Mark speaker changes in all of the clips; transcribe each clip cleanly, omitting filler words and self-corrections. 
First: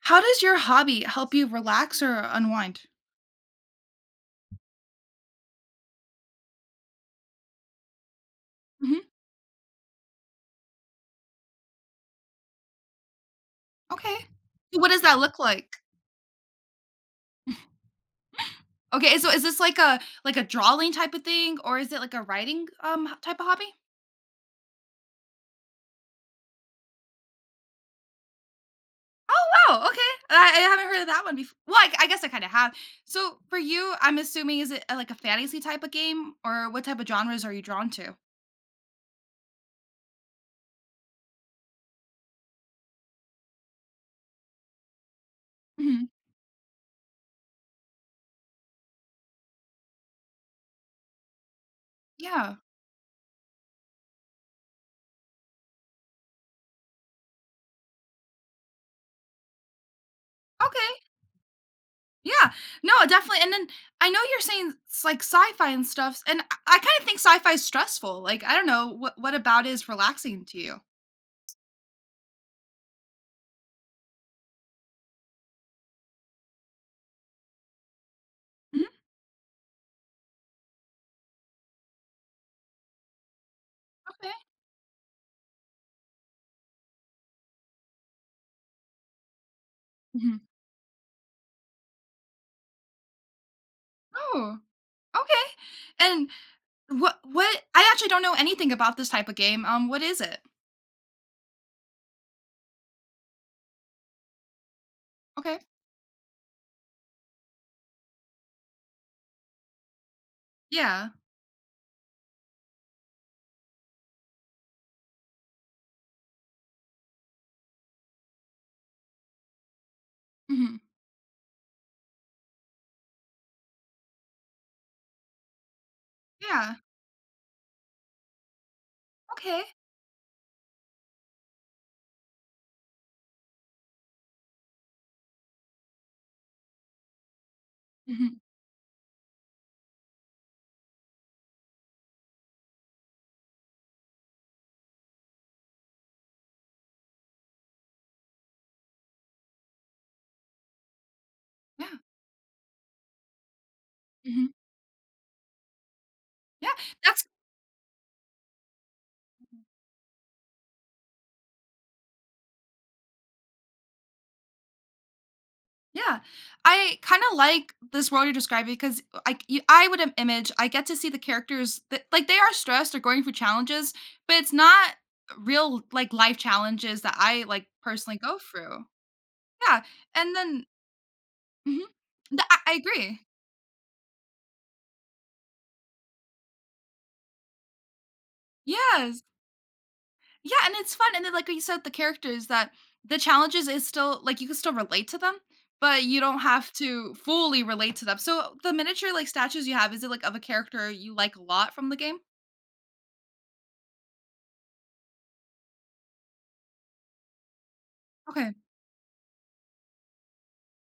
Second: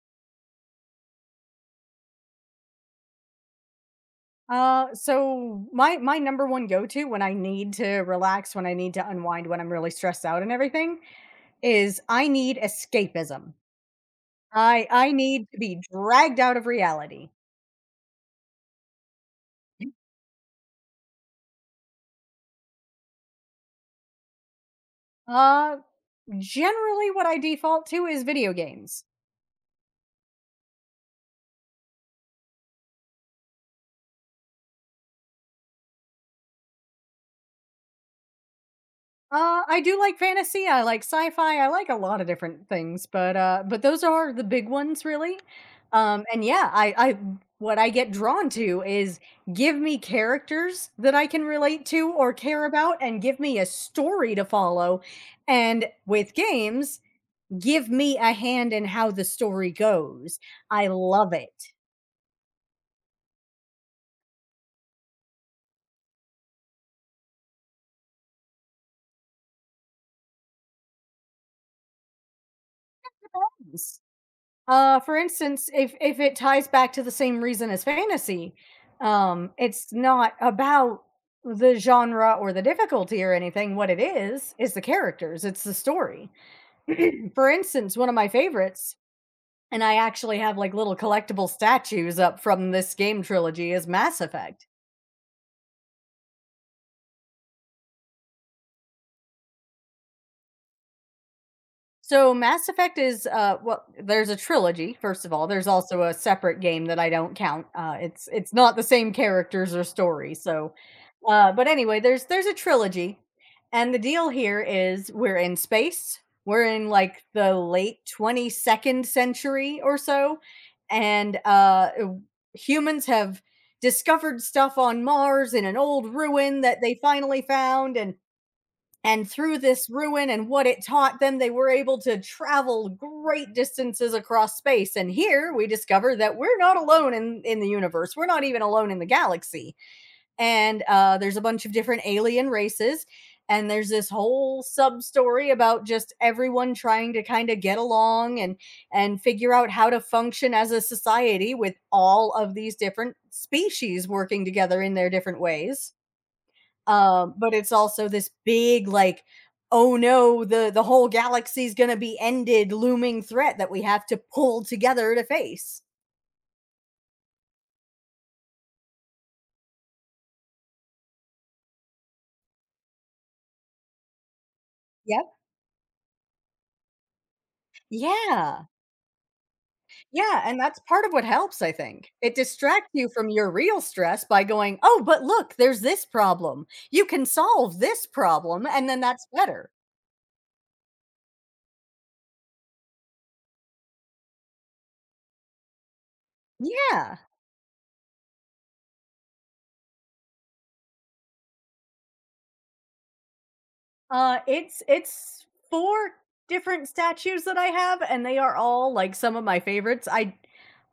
Speaker 1: How does your hobby help you relax or unwind?
Speaker 2: So my number one go to when I need to relax, when I need
Speaker 1: Mhm.
Speaker 2: to unwind, when I'm really stressed out and everything, is I need escapism.
Speaker 1: Okay. So
Speaker 2: I
Speaker 1: what does
Speaker 2: I
Speaker 1: that look
Speaker 2: need to
Speaker 1: like?
Speaker 2: be dragged out of reality.
Speaker 1: Okay, so is this like a drawing type of thing, or is it like a writing type of hobby?
Speaker 2: Uh, generally, what I default to is video games.
Speaker 1: Oh wow, okay. I haven't heard of that one before. Well, I guess I kind of have. So for you, I'm assuming is it like a fantasy type of game, or what type of genres are you drawn to?
Speaker 2: I do like fantasy, I like sci-fi, I like a lot of different things, but those are the big ones, really.
Speaker 1: Mhm.
Speaker 2: And yeah, I what I get drawn to is give me characters that I can relate to or
Speaker 1: Yeah.
Speaker 2: care about, and give me a story to follow, and with games, give me a hand in how the story goes. I
Speaker 1: Okay.
Speaker 2: love it.
Speaker 1: Yeah. No, definitely. And then I know you're saying it's like sci-fi and stuff, and I kind of think sci-fi is stressful. Like I don't know what about it is relaxing to you.
Speaker 2: For instance, if it ties back to the same reason as fantasy.
Speaker 1: Mhm.
Speaker 2: It's not about the genre or the difficulty or anything. What it
Speaker 1: Okay.
Speaker 2: is the characters. It's the story. For instance, one of my favorites, and I
Speaker 1: Mhm.
Speaker 2: actually have like little collectible statues up from this game trilogy, is Mass
Speaker 1: Oh,
Speaker 2: Effect.
Speaker 1: okay. And what I actually don't know anything about this type of game. What is it?
Speaker 2: So Mass Effect is well, there's a trilogy first of all.
Speaker 1: Okay.
Speaker 2: There's also a separate game that I don't count. It's not the same characters or story. So
Speaker 1: Yeah.
Speaker 2: but anyway, there's a trilogy and the deal here is we're in space. We're in like the late 22nd century or so,
Speaker 1: Mhm.
Speaker 2: and humans have discovered stuff on Mars in an old ruin
Speaker 1: Yeah.
Speaker 2: that they finally found, and through
Speaker 1: Okay.
Speaker 2: this ruin and what it taught them, they were able to travel great distances across space. And here we discover that we're not alone in the universe. We're
Speaker 1: Mhm.
Speaker 2: not even alone in the galaxy. And there's a bunch of different alien races. And there's this whole sub story about just everyone trying to kind of get along and figure out how to function as a society with
Speaker 1: Yeah.
Speaker 2: all of these different species working
Speaker 1: Mhm.
Speaker 2: together in their different ways.
Speaker 1: Yeah. That's
Speaker 2: But it's also this big like, "Oh no, the whole galaxy's gonna be ended," looming threat that we have to pull together to face.
Speaker 1: Yeah, I kinda like this world you're describing because I would im image I get to see the characters that, like, they are stressed or going through challenges, but it's not
Speaker 2: Yep.
Speaker 1: real, like, life challenges that I, like, personally go
Speaker 2: Yeah.
Speaker 1: through. Yeah, and
Speaker 2: Yeah, and
Speaker 1: then
Speaker 2: that's part of what helps, I
Speaker 1: mhm.
Speaker 2: think. It
Speaker 1: The I
Speaker 2: distracts you
Speaker 1: agree.
Speaker 2: from your real stress by going, "Oh, but look, there's this problem. You can solve this problem," and then
Speaker 1: Yes.
Speaker 2: that's better.
Speaker 1: Yeah, and it's fun, and then, like you said, the characters that the challenges is still like, you can still relate to them, but you don't have to
Speaker 2: Yeah.
Speaker 1: fully relate to them. So, the miniature, like, statues you have, is it, like, of a character you like a lot from the game?
Speaker 2: It's four different statues that I have, and they
Speaker 1: Okay.
Speaker 2: are all, like, some of my favorites. I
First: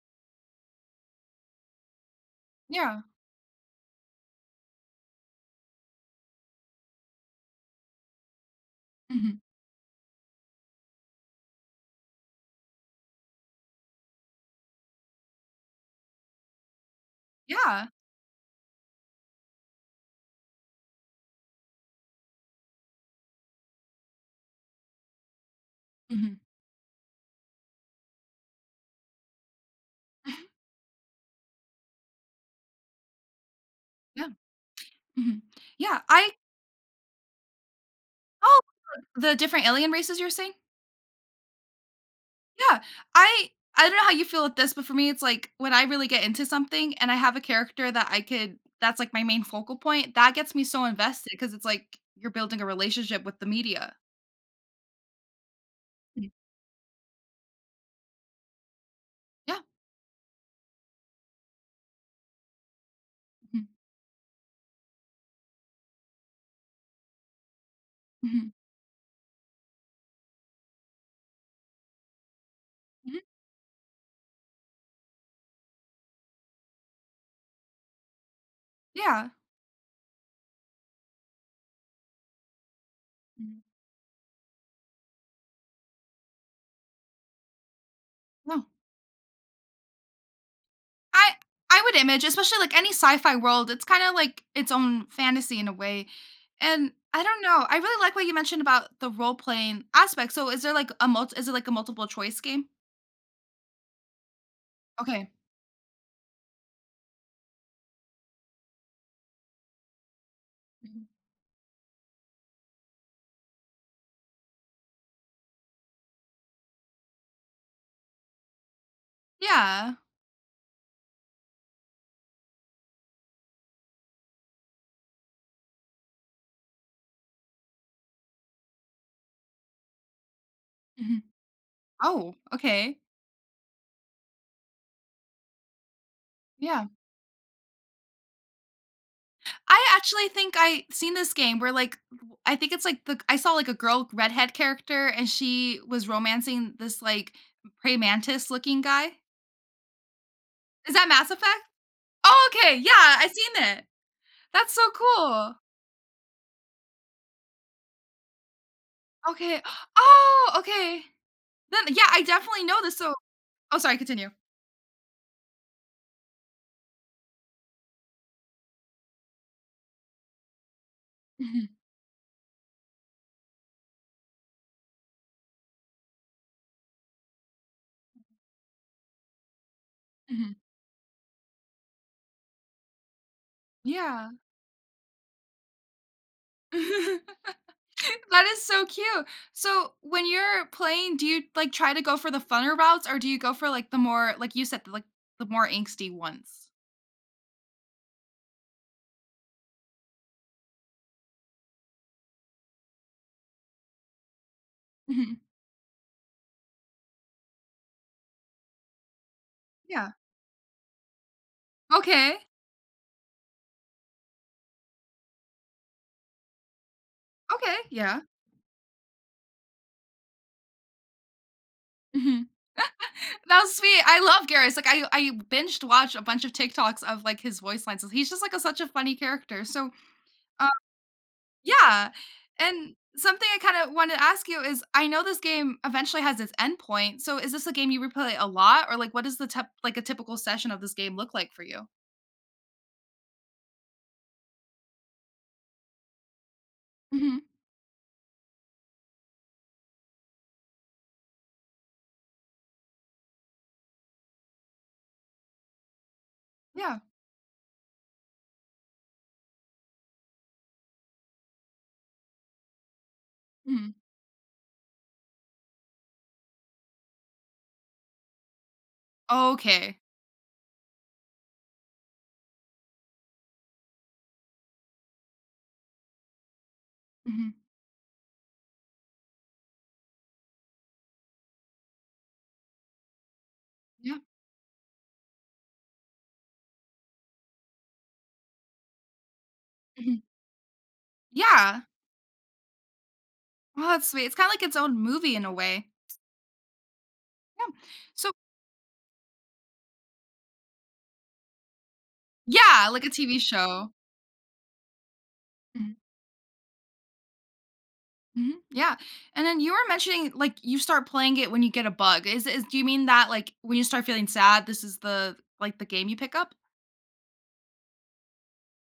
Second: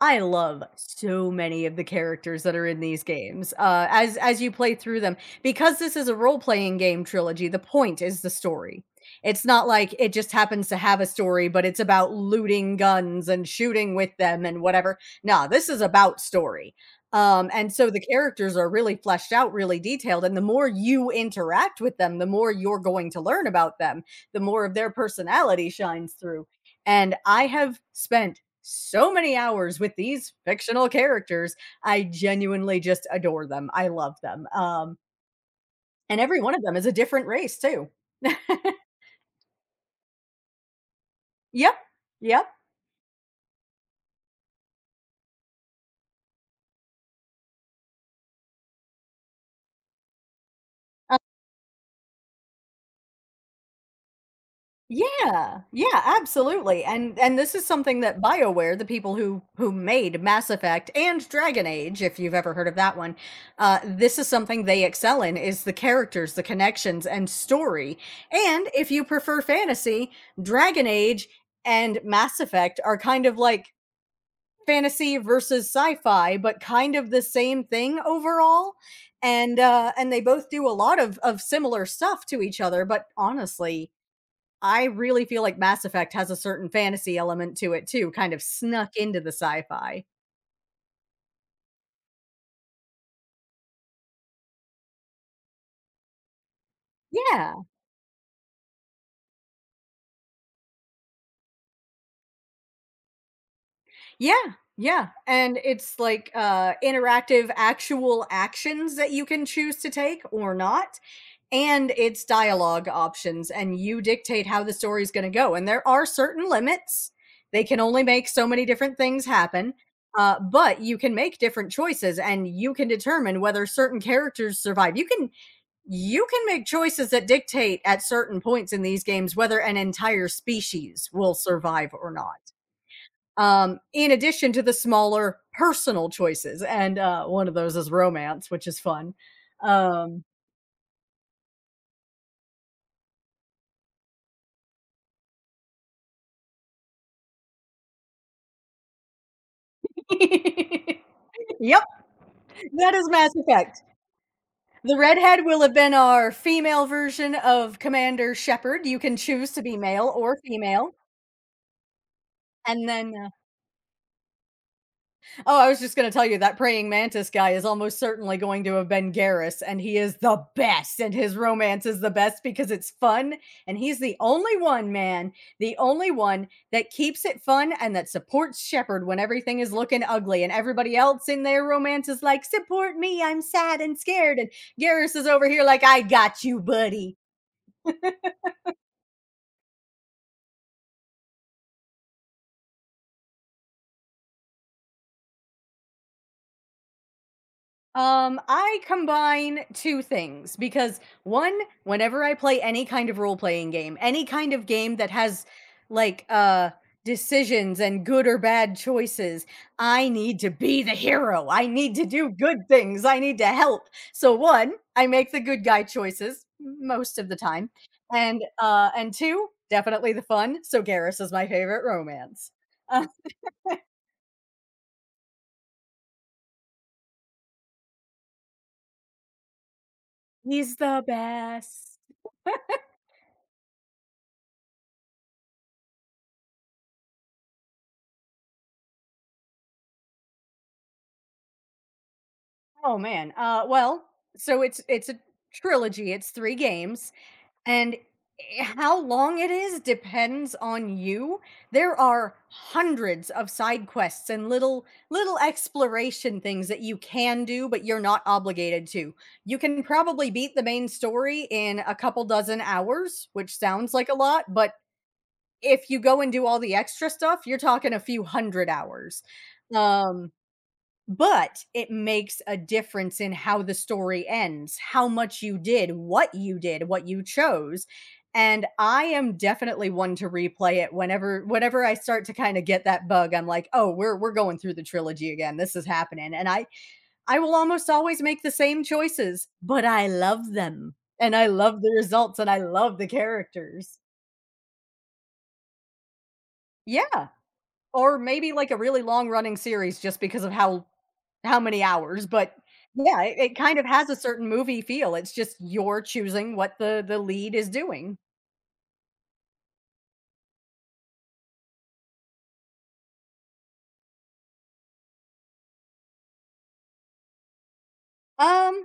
Speaker 2: I love so many of the characters that are in these
Speaker 1: Yeah.
Speaker 2: games, as you play through them. Because this is a role-playing game trilogy, the point is the story.
Speaker 1: Mhm.
Speaker 2: It's not like it just happens to have a story, but it's about looting guns and shooting with them and whatever. No, this is about story. And
Speaker 1: Yeah.
Speaker 2: so the characters are really fleshed out, really detailed, and the more you interact with them, the more you're going to learn about them, the more of their personality shines
Speaker 1: Mhm.
Speaker 2: through. And I have spent so many hours with these fictional characters. I genuinely just adore them. I love
Speaker 1: Yeah.
Speaker 2: them.
Speaker 1: Mhm. Yeah,
Speaker 2: And
Speaker 1: I
Speaker 2: every one of them is a different race too.
Speaker 1: Oh, like, the different alien races you're saying?
Speaker 2: Yep. Yep.
Speaker 1: Yeah. I I don't know how you feel with this, but for me, it's like when I really get into something and I have a character that I could that's like my main focal point, that gets me so invested because it's like you're building a relationship with the media.
Speaker 2: Yeah, yeah,
Speaker 1: Mm.
Speaker 2: absolutely, and this is something that BioWare, the people who
Speaker 1: Yeah.
Speaker 2: who made Mass Effect and Dragon Age, if you've ever heard of that one,
Speaker 1: Mhm.
Speaker 2: this is something they excel in is the characters, the connections, and story.
Speaker 1: Mhm.
Speaker 2: And if you prefer fantasy, Dragon Age and Mass Effect are
Speaker 1: Mhm.
Speaker 2: kind of like fantasy versus sci-fi, but kind of the same thing overall.
Speaker 1: Yeah.
Speaker 2: And they both do a lot of similar stuff to each other, but
Speaker 1: Mhm.
Speaker 2: honestly I really feel like Mass Effect has a certain fantasy element to it too, kind of
Speaker 1: No.
Speaker 2: snuck into the sci-fi.
Speaker 1: I I would image, especially like any sci-fi world, it's kinda like its own fantasy in a way. And I don't
Speaker 2: Yeah.
Speaker 1: know, I really like what you mentioned about the role-playing aspect. So is there like a multi? Is it like a multiple choice game?
Speaker 2: Yeah. Yeah.
Speaker 1: Okay.
Speaker 2: And it's like, interactive actual actions that you can choose to take or not,
Speaker 1: Mhm.
Speaker 2: and its dialogue options, and you dictate how the story's going to go, and there are certain limits. They can only make so many different things happen.
Speaker 1: Yeah.
Speaker 2: But you can make different choices and you can determine whether certain characters survive. You can you can make choices that dictate at certain points in these games whether an entire species
Speaker 1: Mhm.
Speaker 2: will survive or
Speaker 1: Oh,
Speaker 2: not.
Speaker 1: okay.
Speaker 2: In addition to the smaller personal choices,
Speaker 1: Yeah.
Speaker 2: and one of those is romance, which is fun.
Speaker 1: I
Speaker 2: um,
Speaker 1: actually think I seen this game where like w I think it's like the I saw like a girl redhead character and she was romancing this like praying mantis looking guy. Is that Mass Effect?
Speaker 2: yep.
Speaker 1: Oh, okay, yeah,
Speaker 2: That is
Speaker 1: I
Speaker 2: Mass
Speaker 1: seen
Speaker 2: Effect.
Speaker 1: it. That's so
Speaker 2: The redhead
Speaker 1: cool.
Speaker 2: will have been our female version of Commander Shepard. You can choose to
Speaker 1: Okay.
Speaker 2: be male or
Speaker 1: Oh,
Speaker 2: female.
Speaker 1: okay. Then yeah, I definitely know
Speaker 2: And
Speaker 1: this, so
Speaker 2: then
Speaker 1: Oh, sorry, continue.
Speaker 2: oh, I was just going to tell you that praying mantis guy is almost certainly going to have been Garrus, and he is the best, and his
Speaker 1: Mhm,
Speaker 2: romance is the best because it's fun, and he's the only one, man, the only one that keeps it fun and that supports Shepard when everything is looking ugly, and
Speaker 1: mhm.
Speaker 2: everybody else in their romance is like, "Support me, I'm sad and
Speaker 1: Yeah.
Speaker 2: scared," and Garrus is over here like, "I got you, buddy."
Speaker 1: That is so cute. So, when you're playing, do you, like, try to go for the funner routes, or do you go for, like, the more like you said, the, like, the more angsty ones?
Speaker 2: I combine two things because one, whenever I play any kind of role playing game, any kind of game that
Speaker 1: Mhm.
Speaker 2: has like decisions and good or bad choices, I
Speaker 1: Yeah.
Speaker 2: need to be the hero. I need to do
Speaker 1: Okay.
Speaker 2: good things. I need to help. So one, I make the good guy choices most of the time.
Speaker 1: Okay, yeah.
Speaker 2: And two, definitely the fun. So Garrus is my favorite
Speaker 1: Mhm.
Speaker 2: romance.
Speaker 1: That was sweet. I love Garrus. Like, I binged watched a bunch of TikToks of, like, his voice lines. He's just, like, a such a funny character. So, um
Speaker 2: He's the best.
Speaker 1: Yeah, and something I kinda want to ask you is, I know this game eventually has its endpoint, so is this a game you replay a lot, or, like, what does the typ like, a typical session of this game look like for you?
Speaker 2: Oh man. Well, so it's a trilogy. It's three games
Speaker 1: Mhm.
Speaker 2: and how long it is depends on you. There are hundreds of side quests and little exploration things that you
Speaker 1: Yeah.
Speaker 2: can do but you're not obligated to. You can probably beat the main story in a couple dozen hours, which
Speaker 1: Mhm.
Speaker 2: sounds like a lot, but if you go and do all the extra stuff, you're talking a few hundred hours.
Speaker 1: Okay.
Speaker 2: Um but it makes a difference in how the story ends, how much you did, what you did, what you
Speaker 1: Mhm.
Speaker 2: chose, and I am definitely one to replay it whenever I start to kinda get that bug. I'm like, "Oh,
Speaker 1: Yeah.
Speaker 2: we're going through the trilogy again, this is happening," and I will almost always make the same choices, but I
Speaker 1: Mhm.
Speaker 2: love them, and I love
Speaker 1: Yeah.
Speaker 2: the results, and I love the
Speaker 1: Oh,
Speaker 2: characters.
Speaker 1: that's sweet. It's kinda like its own movie in a way.
Speaker 2: Yeah,
Speaker 1: Yeah.
Speaker 2: or
Speaker 1: So
Speaker 2: maybe, like, a really long running series just because of how many hours, but
Speaker 1: Yeah, like a
Speaker 2: yeah, it,
Speaker 1: TV
Speaker 2: it kind of
Speaker 1: show.
Speaker 2: has a certain movie feel. It's just
Speaker 1: Mhm.
Speaker 2: you're choosing what the lead is doing.
Speaker 1: Mhm. Yeah, and then you were mentioning, like, you start playing it when you get a bug. Is Do you mean that, like, when you start feeling sad, this is the like, the game you pick up?
Speaker 2: I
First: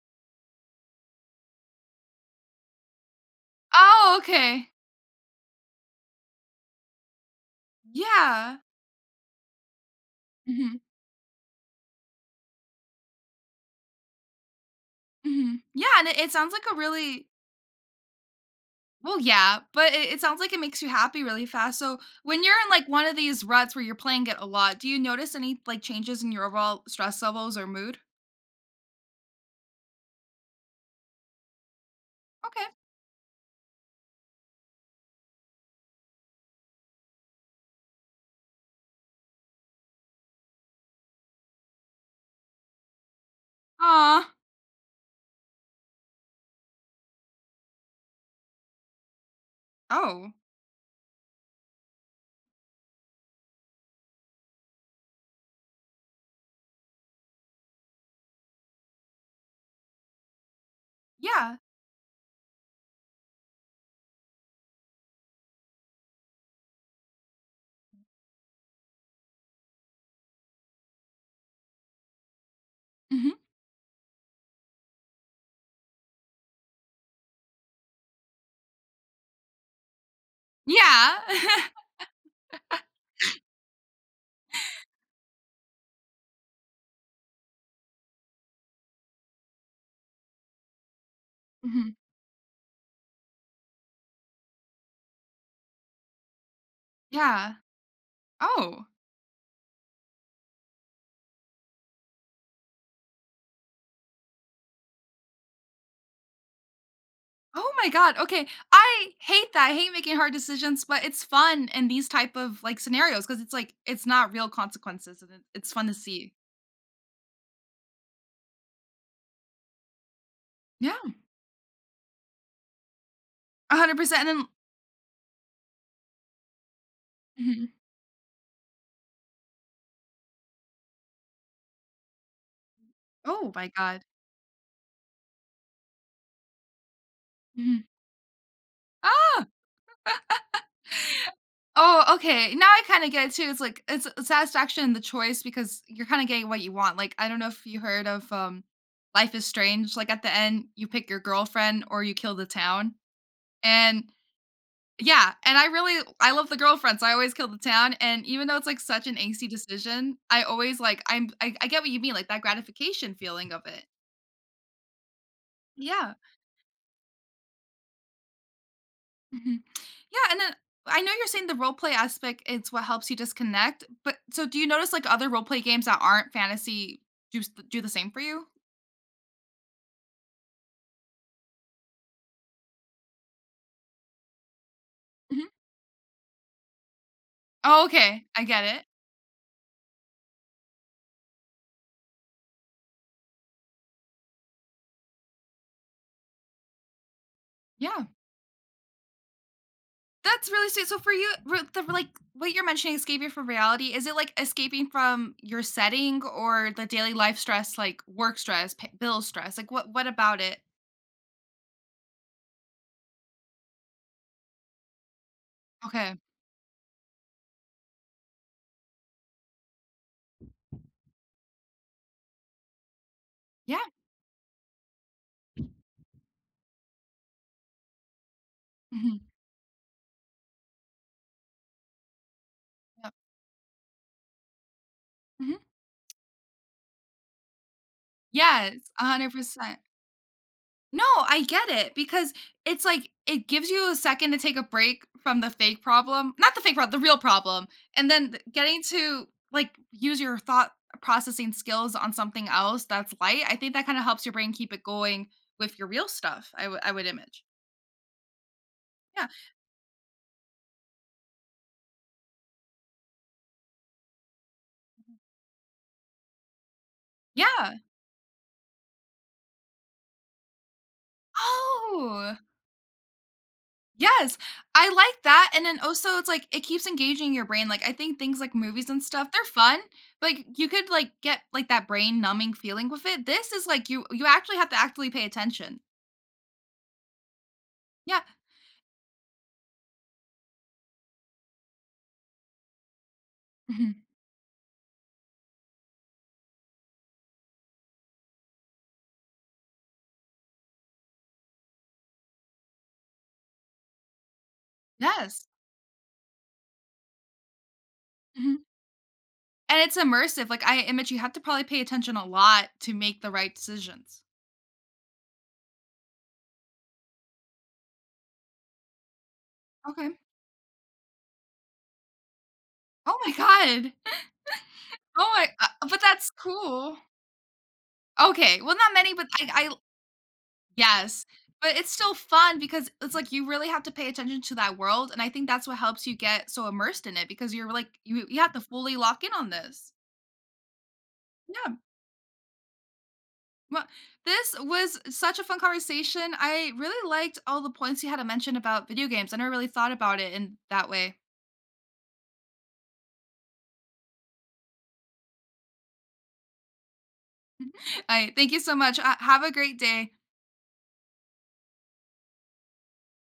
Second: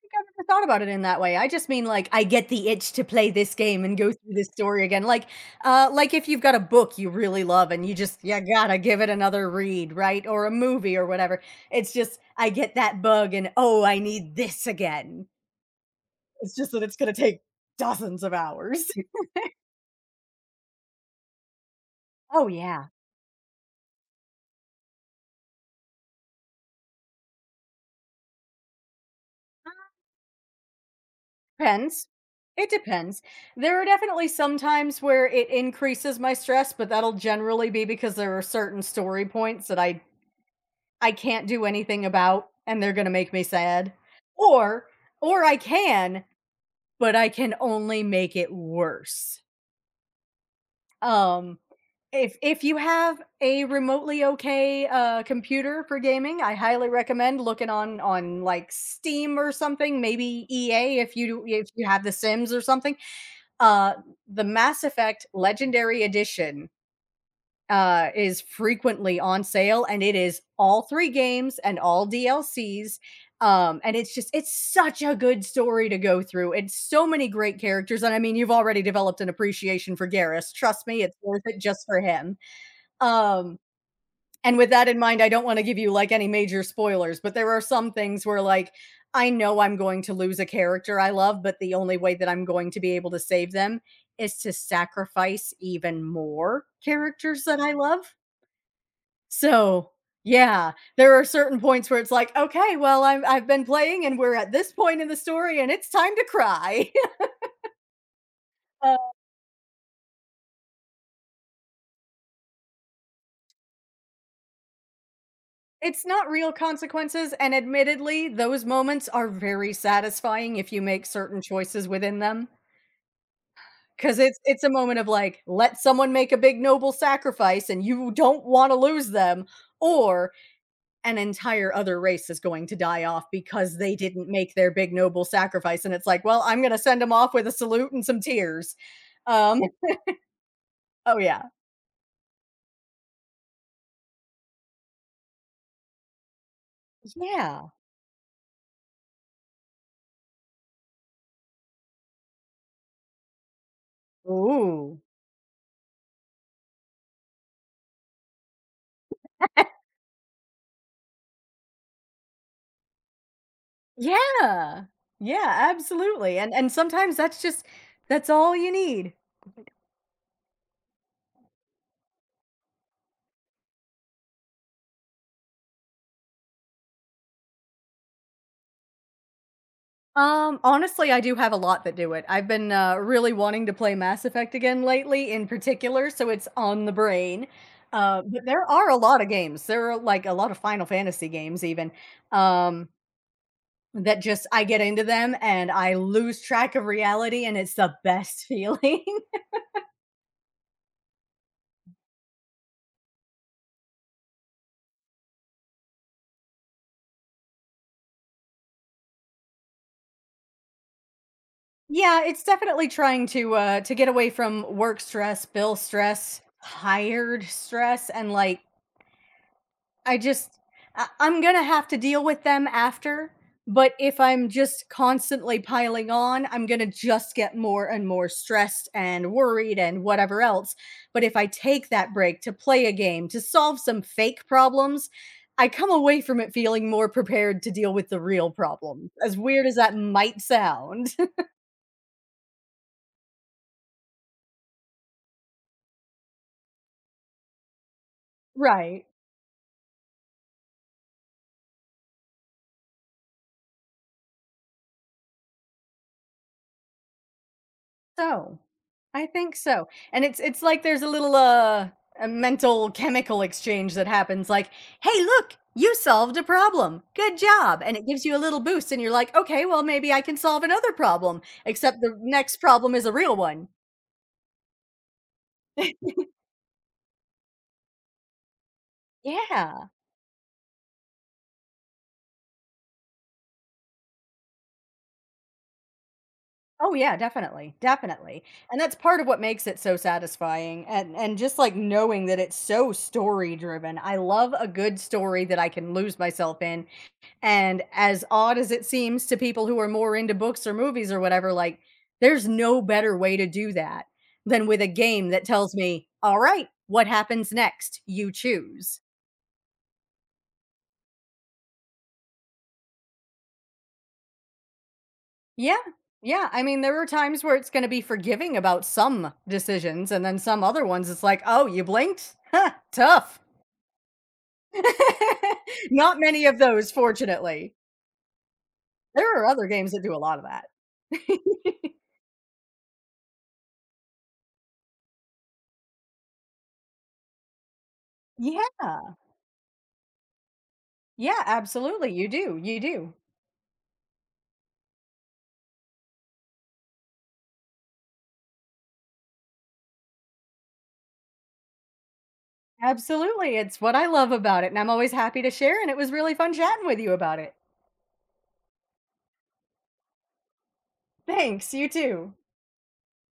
Speaker 2: think I've never thought about it in that way. I just mean like I get the itch to play this game and go
Speaker 1: Oh,
Speaker 2: through this
Speaker 1: okay.
Speaker 2: story again. Like if you've got a book you really love and you just you
Speaker 1: Yeah.
Speaker 2: gotta give it another read, right? Or a
Speaker 1: Mhm,
Speaker 2: movie or whatever. It's just I get that bug and oh, I need this again.
Speaker 1: mhm. Yeah, and it sounds
Speaker 2: It's
Speaker 1: like
Speaker 2: just
Speaker 1: a
Speaker 2: that it's gonna
Speaker 1: really
Speaker 2: take dozens of hours.
Speaker 1: well, yeah, but it sounds like it makes you happy really fast, so when
Speaker 2: Oh
Speaker 1: you're in,
Speaker 2: yeah.
Speaker 1: like, one of these ruts where you're playing it a lot, do you notice any, like, changes in your overall stress levels or mood?
Speaker 2: Depends.
Speaker 1: Okay.
Speaker 2: It depends. There are definitely some times where it increases my stress, but that'll generally be because there are certain story points that I can't do anything about and they're going to make me sad.
Speaker 1: Aw.
Speaker 2: Or or I can, but I can only make it worse.
Speaker 1: Oh,
Speaker 2: Um if you have a remotely okay computer for gaming, I highly recommend looking on like Steam or something, maybe EA if you do
Speaker 1: yeah.
Speaker 2: if you have the Sims or something. Uh, the Mass Effect Legendary Edition is frequently on sale, and it is all three games and all DLCs.
Speaker 1: Mhm.
Speaker 2: And it's such a good story to go through. It's so many great characters. And I mean, you've already developed an appreciation for Garrus. Trust me,
Speaker 1: Yeah.
Speaker 2: it's worth it just for him. Um, and with that in mind, I don't want to give you like any major spoilers, but there are some things where like I know I'm going to lose a character I love, but the
Speaker 1: Mhm.
Speaker 2: only way that I'm going to be able to save them is to sacrifice even more characters
Speaker 1: Yeah.
Speaker 2: that I love.
Speaker 1: Oh.
Speaker 2: So, yeah, there are certain points where it's like, okay, well, I've been playing and we're at this point in the story and it's time to cry.
Speaker 1: Oh my god, okay.
Speaker 2: Uh,
Speaker 1: I hate that, I hate making hard decisions, but it's fun in these type of, like, scenarios because it's, like, it's not real consequences and it's fun to
Speaker 2: it's not
Speaker 1: see.
Speaker 2: real consequences. And admittedly, those moments are very satisfying if you
Speaker 1: Yeah,
Speaker 2: make certain choices within them. Because
Speaker 1: 100%,
Speaker 2: it's
Speaker 1: and then,
Speaker 2: it's a moment of like, let someone make a big noble
Speaker 1: mhm.
Speaker 2: sacrifice and you don't want to lose them, or an entire other race is going to die off
Speaker 1: Oh my
Speaker 2: because they
Speaker 1: god.
Speaker 2: didn't make their big noble sacrifice. And it's like, well, I'm gonna send them off with a
Speaker 1: Mhm.
Speaker 2: salute and some tears.
Speaker 1: Ah!
Speaker 2: Yeah. Oh yeah.
Speaker 1: Oh, okay, now I kinda get it too, it's like it's a satisfaction in the choice because you're kinda getting what you want, like, I don't know if
Speaker 2: Yeah.
Speaker 1: you heard of, Life is Strange, like, at the end, you pick your girlfriend or you kill the town, and
Speaker 2: Ooh.
Speaker 1: yeah, and I really I love the girlfriend, so I always kill the town, and even though it's, like, such an angsty decision, I always, like I get what you mean, like, that gratification feeling of it.
Speaker 2: Yeah. Yeah,
Speaker 1: Yeah.
Speaker 2: absolutely. And sometimes that's just that's all you need.
Speaker 1: Mhm. Yeah, and then I know you're saying the role play aspect is what helps you disconnect, but so do you notice like other role play games that aren't fantasy do the same for you?
Speaker 2: Honestly, I do have a lot that do it. I've been really wanting to play Mass Effect again lately,
Speaker 1: Mhm.
Speaker 2: in particular, so it's on the brain.
Speaker 1: Oh, okay,
Speaker 2: But
Speaker 1: I
Speaker 2: there
Speaker 1: get it.
Speaker 2: are a lot of games. There are like a lot of Final Fantasy games, even, um, that just I get into them and I lose track of reality, and it's the
Speaker 1: Yeah,
Speaker 2: best feeling.
Speaker 1: that's really sweet. So for you, re- the like what you're mentioning, escaping from reality, is it like escaping from your setting or the daily life stress, like work stress, pa bill stress? Like what about it?
Speaker 2: Yeah, it's definitely trying to get away from work stress, bill
Speaker 1: Okay,
Speaker 2: stress, hired stress, and like I just I'm gonna have to deal with them after,
Speaker 1: yeah,
Speaker 2: but if I'm just constantly piling on, I'm gonna just get more and more stressed
Speaker 1: hmm
Speaker 2: and worried and whatever else. But if I take that break to play a
Speaker 1: yep.
Speaker 2: game, to solve some fake problems,
Speaker 1: Hmm
Speaker 2: I come away from it feeling more prepared to deal with the real
Speaker 1: yes, a
Speaker 2: problems,
Speaker 1: hundred
Speaker 2: as weird as
Speaker 1: percent.
Speaker 2: that might
Speaker 1: No,
Speaker 2: sound.
Speaker 1: I get it because it's like it gives you a second to take a break from the fake problem, not the fake problem, the real problem, and then getting
Speaker 2: Right.
Speaker 1: to like use your thought processing skills on something else that's light. I think that kind of helps your brain keep it going with your real stuff. I would image.
Speaker 2: So, I
Speaker 1: Yeah.
Speaker 2: think so, and it's like there's a little, a mental chemical exchange that happens like, "Hey, look, you solved a problem. Good
Speaker 1: Yeah.
Speaker 2: job." And it gives you a little boost and you're like, "Okay, well, maybe I can solve another problem, except the
Speaker 1: Oh.
Speaker 2: next problem is a real one."
Speaker 1: Yes, I like that, and then also it's like it keeps engaging your brain, like, I think things like movies and stuff, they're fun,
Speaker 2: Yeah.
Speaker 1: but like, you could, like, get, like, that brain numbing feeling with it. This is like you actually have to actively pay attention.
Speaker 2: Oh, yeah, definitely,
Speaker 1: Yeah.
Speaker 2: definitely, and that's part of what makes it so satisfying and just, like, knowing that it's so story driven.
Speaker 1: Mhm.
Speaker 2: I love a good story that I can lose myself in. And as odd as it seems to people who are more into books or movies or whatever, like, there's no better way to do that than with a game that
Speaker 1: Yes.
Speaker 2: tells me, "All right, what happens next? You
Speaker 1: Mhm.
Speaker 2: choose."
Speaker 1: And it's immersive, like, I image you have to probably pay attention a lot to make the right decisions.
Speaker 2: Yeah. Yeah, I mean, there are times where it's gonna be forgiving about some decisions,
Speaker 1: Okay.
Speaker 2: and then some other ones, it's like, "Oh, you blinked? Huh,
Speaker 1: Oh my
Speaker 2: tough."
Speaker 1: god. Oh my but
Speaker 2: Not
Speaker 1: that's
Speaker 2: many of those,
Speaker 1: cool.
Speaker 2: fortunately.
Speaker 1: Okay, well, not many, but
Speaker 2: There are other
Speaker 1: I
Speaker 2: games that do a lot of that.
Speaker 1: Yes, but it's still fun because it's like you really have to pay attention to that world, and I think that's what helps you get so immersed in it because you're like you have to
Speaker 2: Yeah.
Speaker 1: fully lock in on this.
Speaker 2: Yeah,
Speaker 1: Yeah.
Speaker 2: absolutely, you do, you do.
Speaker 1: Well, this was such a fun conversation. I really liked all the points you had to mention about video games. I never really thought about it in that way.
Speaker 2: Absolutely. It's what I love about it, and I'm always happy to share, and it was really fun chatting with you about it.
Speaker 1: I thank you so much. Have a great day.
Speaker 2: Thanks. You too.